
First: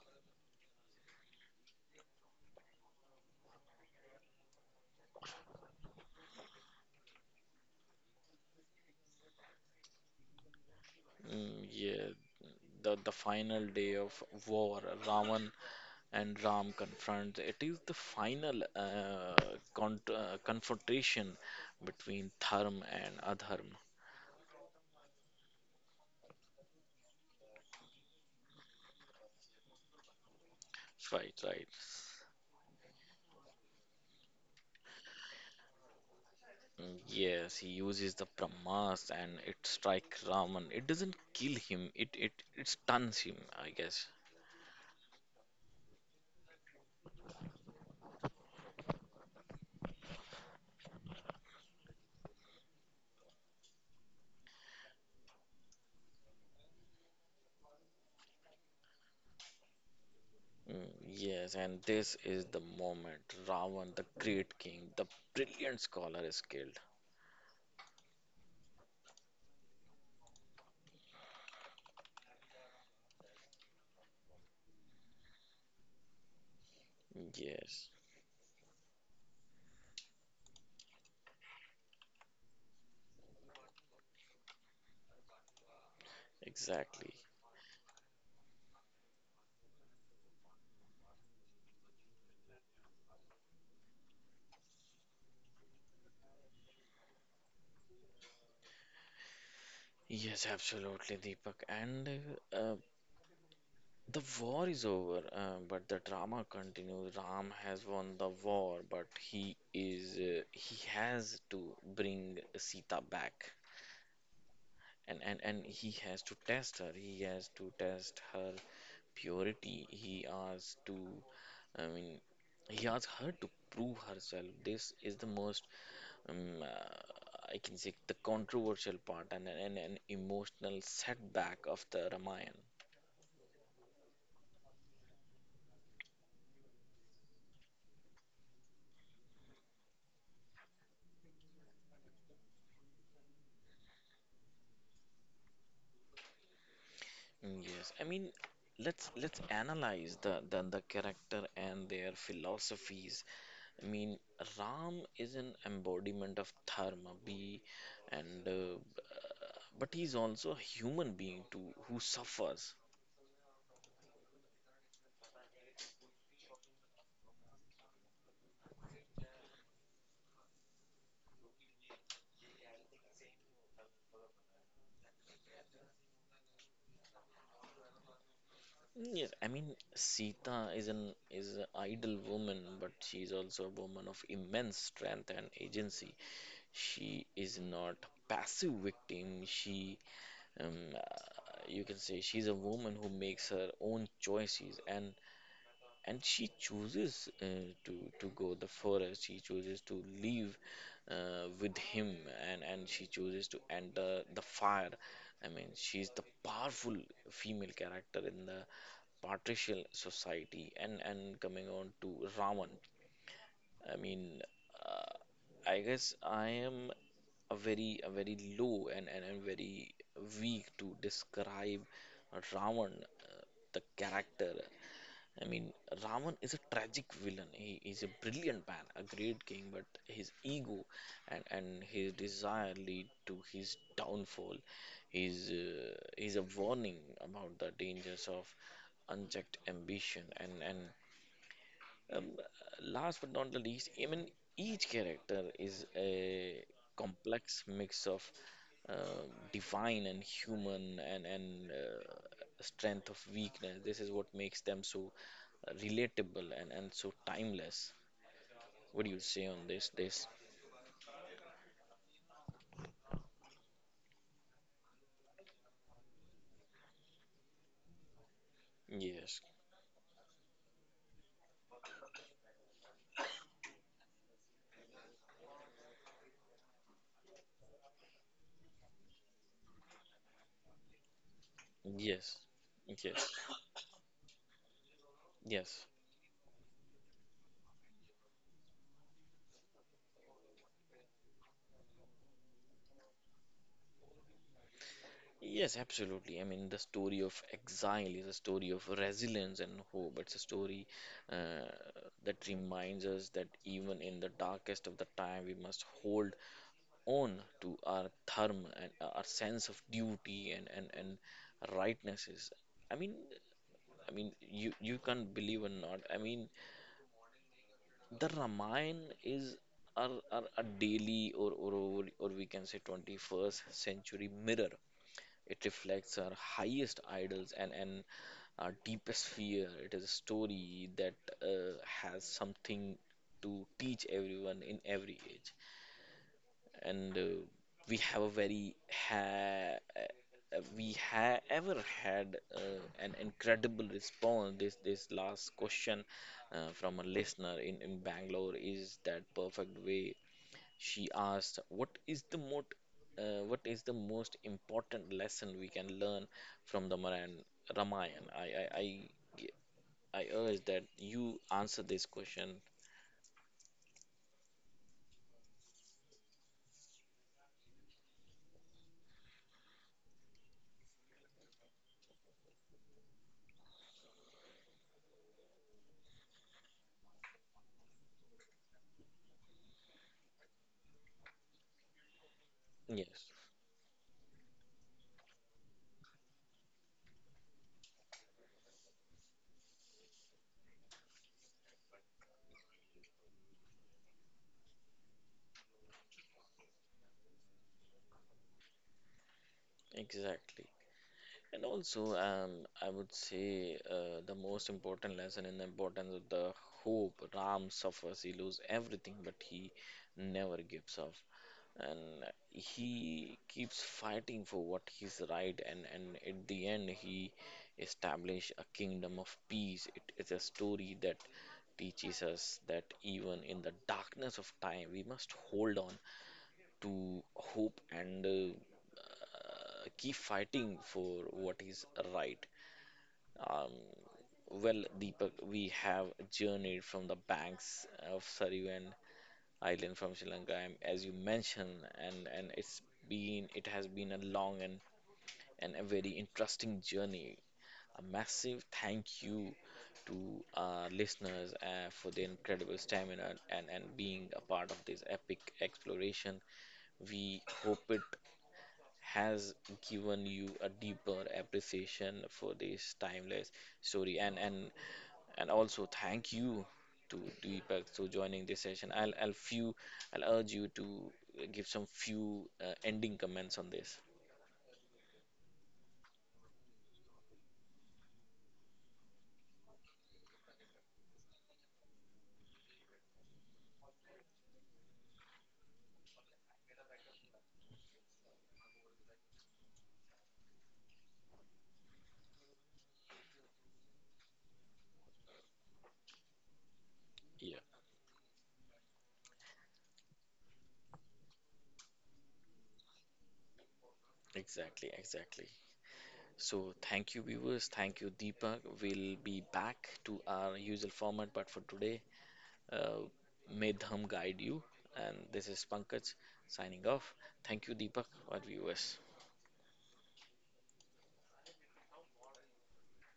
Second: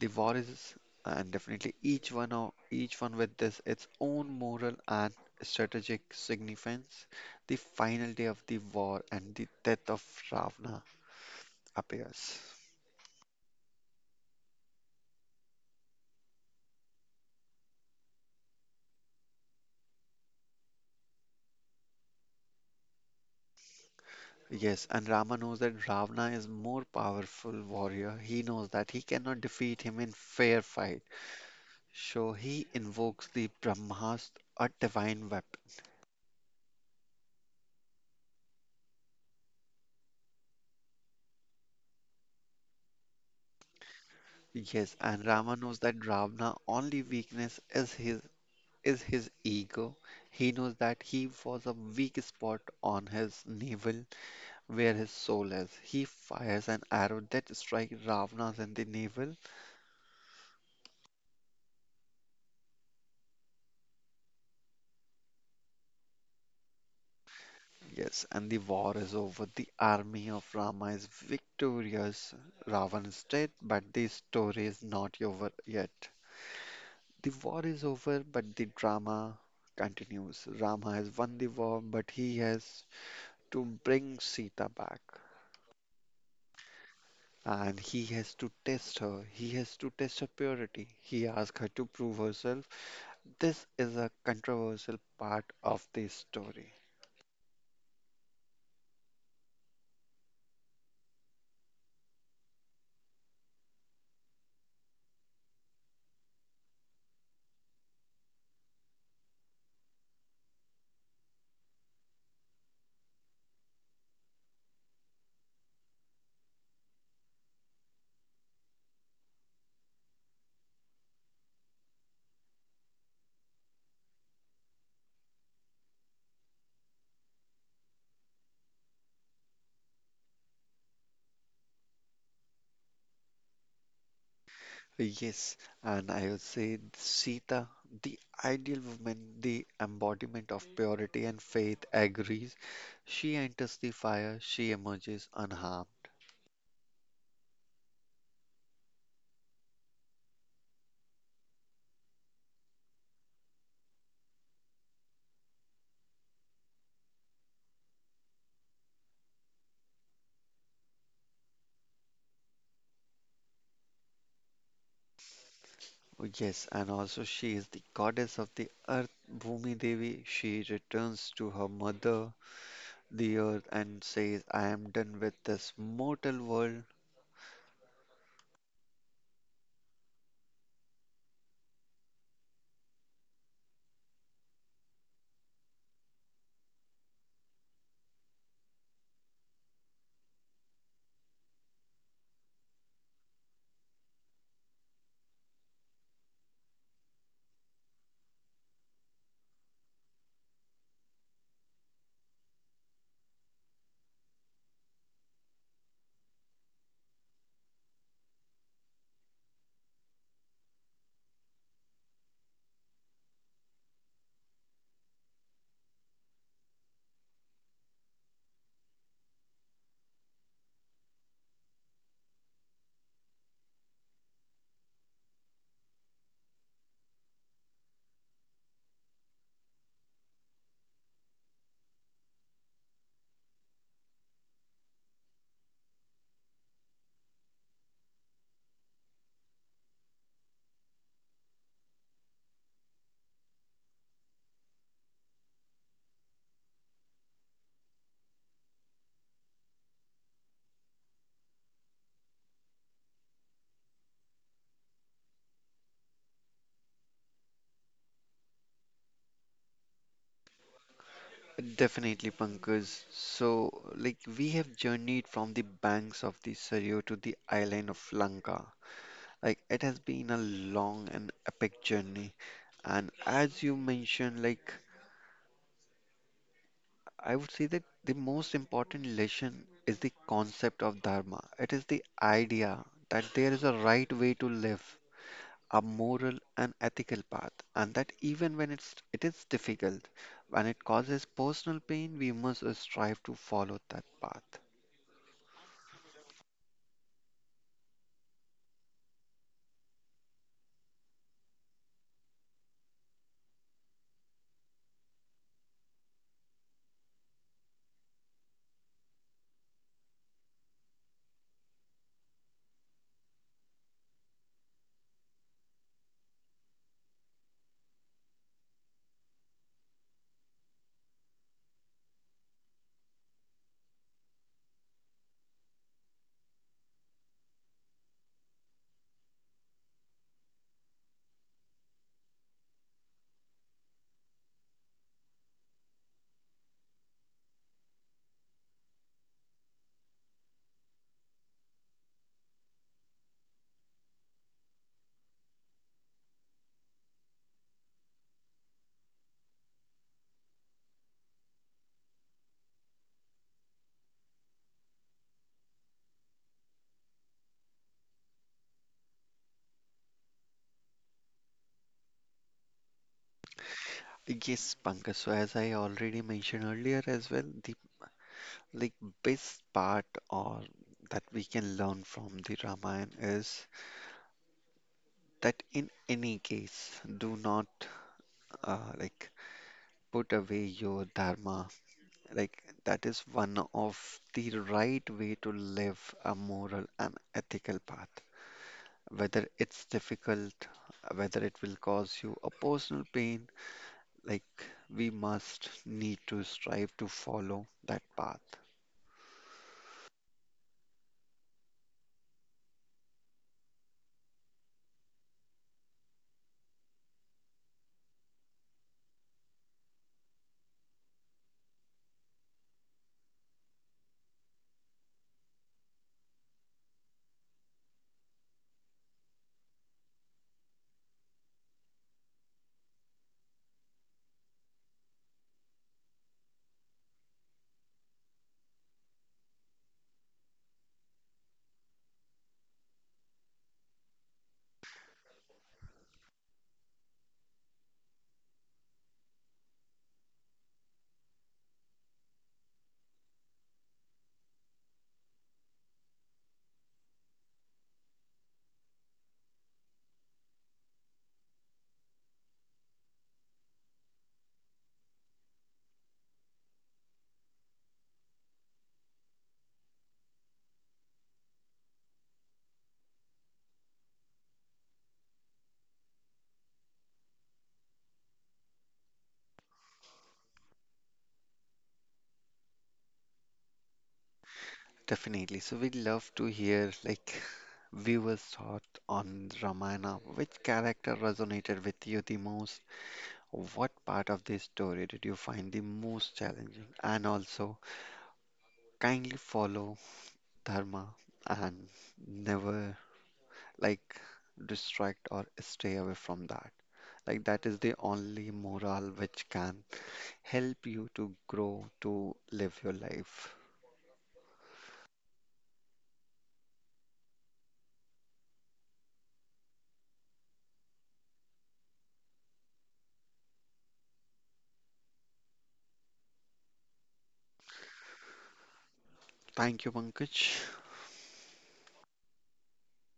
The war is, and definitely each one of each one with this its own moral and strategic significance. The final day of the war and the death of Ravana
Mm, yeah.
appears.
The, the final day of war, Ravan and Ram confront. It is the final uh, con uh, confrontation between Dharma and Adharma.
Yes, and Rama knows that Ravana is more powerful warrior. He knows that he cannot defeat him in fair fight.
Right, right.
So he invokes the Brahmastra, a divine weapon.
Yes, he uses the Brahmas and it strikes Raman. It doesn't kill him, it it, it stuns him, I guess.
Yes, and Rama knows that Ravana only weakness is his is his ego. He knows that he was a weak spot on his navel where his soul is. He fires an arrow that strikes Ravana's in the navel.
Mm, yes, and this is the moment Ravan, the great king, the brilliant scholar, is killed.
Yes, and the war is over. The army of Rama is victorious. Ravana is dead, but the story is not over yet. The war is
Yes,
over, but the drama continues. Rama has won the war, but he has to bring Sita back.
exactly.
And he has to test her. He has to test her purity. He asks her to prove herself. This is a controversial part of the story.
Yes, absolutely, Deepak. And uh, uh, the war is over, uh, but the drama continues. Ram has won the war, but he is uh, he has to bring Sita back. and and and he has to test her, he has to test her purity, he has to, i mean he asks her to prove herself. This is the most um, uh, I can say the controversial part and an, an emotional setback of the ramayana.
Yes, and I would say Sita, the ideal woman, the embodiment of purity and faith, agrees. She enters the fire, she emerges unharmed.
Mm, yes, I mean, let's let's analyze the, the the character and their philosophies. I mean, Ram is an embodiment of dharma, be and uh, but he's also a human being too who suffers.
Yes, and also she is the goddess of the earth, Bhumi Devi. She returns to her mother, the earth and says, I am done with this mortal world.
Mm, yes, I mean, Sita is an is an idle woman, but she's also a woman of immense strength and agency. She is not passive victim. She Um, uh, you can say she's a woman who makes her own choices, and and she chooses uh, to to go the forest. She chooses to leave uh, with him, and and she chooses to enter the fire. I mean, she's the powerful female character in the patricial society. And and coming on to Ravan, I mean. Uh, I guess I am a very, a very low and, and, and very weak to describe Ravan, uh, the character. I mean, Ravan is a tragic villain. He is a brilliant man, a great king, but his ego and, and his desire lead to his downfall. He's, uh, he's a warning about the dangers of unchecked ambition and, and um, last but not the least, I mean, each character is a complex mix of uh, divine and human and and uh, strength of weakness. This is what makes them so uh, relatable and and so timeless. What do you say on this? This?
Definitely, Pankaj. So, like, we have journeyed from the banks of the Saryu to the island of Lanka.
Yes.
Like, it has been a long and epic journey. And as you mentioned, like, I would say that the most important lesson is the concept of dharma. It is the
Yes.
idea that
Yes.
there is a right way to live a
Yes.
moral and ethical path, and that even when it's, it is difficult, when it causes personal pain, we must strive to follow that path.
Yes, absolutely. I mean, the story of exile is a story of resilience and hope. It's a story uh, that reminds us that even in the darkest of the time, we must hold on to our dharma and our sense of duty, and, and, and rightnesses. I mean, I mean, you you can't believe or not. I mean, the Ramayana is our, our, our daily or, or or we can say twenty-first century mirror. It reflects our highest idols, and, and our deepest fear. It is a story that uh, has something to teach everyone in every age. And uh, we have a very ha uh, we have ever had uh, an incredible response. This this last question uh, from a listener in, in Bangalore is that perfect way. She asked, "What is the most, uh, what is the most important lesson we can learn from the Maran, Ramayana?" I, I, I, ge- I urge that you answer this question.
Yes, Pankaj, so as I already mentioned earlier as well, the like best part or that we can learn from the Ramayana is that in any case, do not uh, like put away your dharma. Like that is
Yes,
one of the right way to live a moral and ethical path. Whether it's difficult, whether it will cause you a personal pain, like we must need to strive to follow that path.
exactly. And also, um, I would say uh, the most important lesson in the importance of the hope. Ram suffers, he loses everything, but he never gives up. And he keeps fighting for what is right, and and at the end he established a kingdom of peace. It is a story that teaches us that even in the darkness of time, we must hold on to hope, and uh, uh, keep fighting for what is right. um, well, deepak, we have journeyed from the banks of Sarivan Island from Sri Lanka, and as you mentioned, and and it's been it has been a long and and a very interesting journey. A massive thank you to our listeners uh, for their incredible stamina and and being a part of this epic exploration. We hope it has given you a deeper appreciation for this timeless story, and and and also thank you to Deepak to joining this session. I'll I'll few I'll urge you to give some few uh, ending comments on this.
Definitely. So we love to hear like viewers' thought on Ramayana. Which character resonated with you the most? What part of this story did you find the most challenging? And also, kindly follow dharma and never like distract or stay away from that. Like
Yeah,
that is the only moral which can help you to grow, to live your life.
exactly, exactly. So thank you viewers, thank you Deepak. We'll be back to our usual format, but for today, uh, may Dham guide you. And this is Pankaj signing off. Thank you Deepak, our viewers.
Thank you, Pankaj.